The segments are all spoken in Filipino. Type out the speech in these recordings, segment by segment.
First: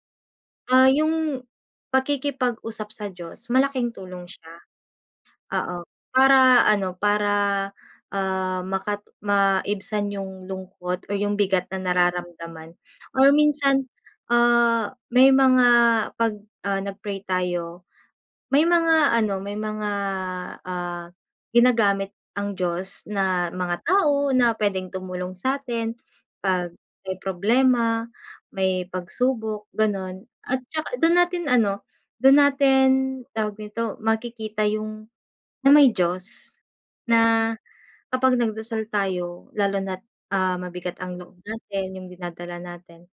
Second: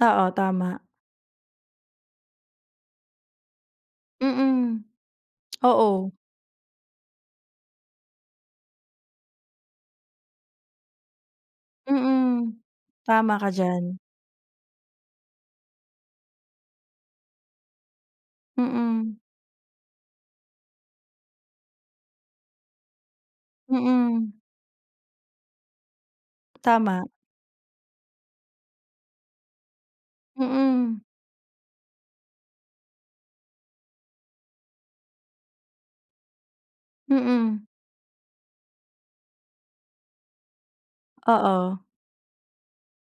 Oo, tama. Ah, yung pakikipag-usap sa Diyos malaking tulong siya. Mm. Oo, Oo. para ano, para, ah, makat maibsan yung lungkot or yung bigat na Mm. nararamdaman, or Tama ka minsan, diyan ah, may mga ‘pag, ah, nag-pray tayo, may Mm. mga ano, may mga, ah, ginagamit ang Diyos na mga tao Mm. na pwedeng tumulong sa’tin, ‘pag Tama. may problema, may pag-subok gano’n. At tsaka Mm. dun natin ano, dun natin, tawag nito, makikita yung na may Diyos. Na, Mm. kapag nag-dasal tayo lalo na't, ah, mabigat ang loob Oo. natin, yung dinadala natin,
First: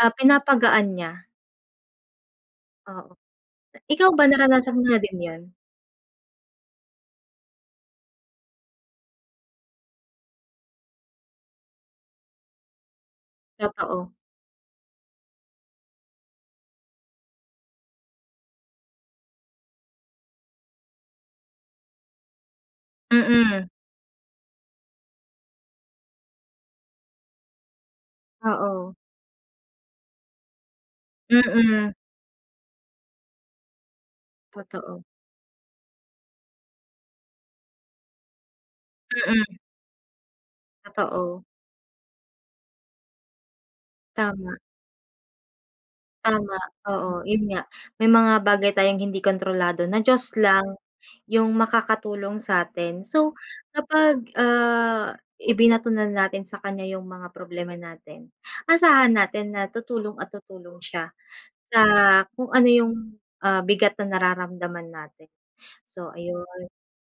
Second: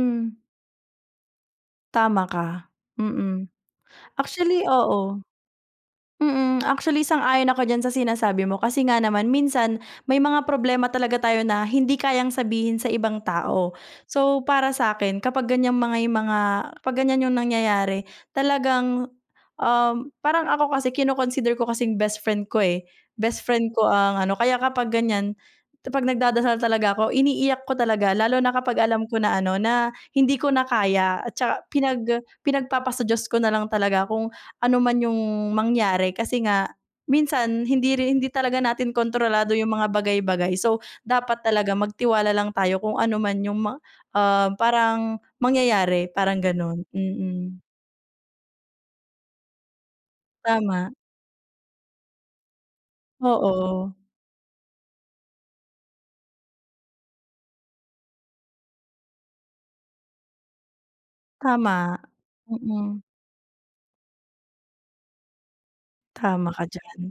ah, pinapagaan niya. Tama ka, Oo. mm. Ikaw ba Actually, naranasan mo na din oo. yun? Mm, actually sang-ayon ako diyan sa sinasabi mo kasi nga naman minsan, may mga problema talaga tayo na hindi kayang sabihin sa ibang tao. Totoo. So para sa’kin kapag ganiyang may mga kapag ganiyan yung nangyayari, talagang, um, parang ako kasi kino-consider ko kasing bestfriend ko, eh, Mm. bestfriend ko ang ano, kaya kapag ganiyan, ‘pag nag-dadasal talaga ako, iniiyak ko talaga lalo na kapag Oo. alam ko na ano, na hindi ko na kaya at tsaka Mm. pinag pinag-papasa Diyos ko nalang talaga kung ano man Totoo. yung mangyari kasi nga, minsan hindi rin hindi talaga natin kontrolado Mm. yung mga bagay-bagay. So dapat Totoo. talaga magtiwala lang tayo kung ano man yung mang um, Tama. parang mangyayari, parang Tama, gano’n. oo yun Mm. nga. May mga bagay tayong hindi kontrolado, na Diyos lang Tama. yung makakatulong sa’tin. So, Oo. kapag, ah, ibinato na natin sa kaniya yung mga problema natin, asahan natin na tutulong at tutulong siya, sa Tama, kung ano yung, mm. ah, bigat na nararamdaman natin. So Tama ka ayun. diyan.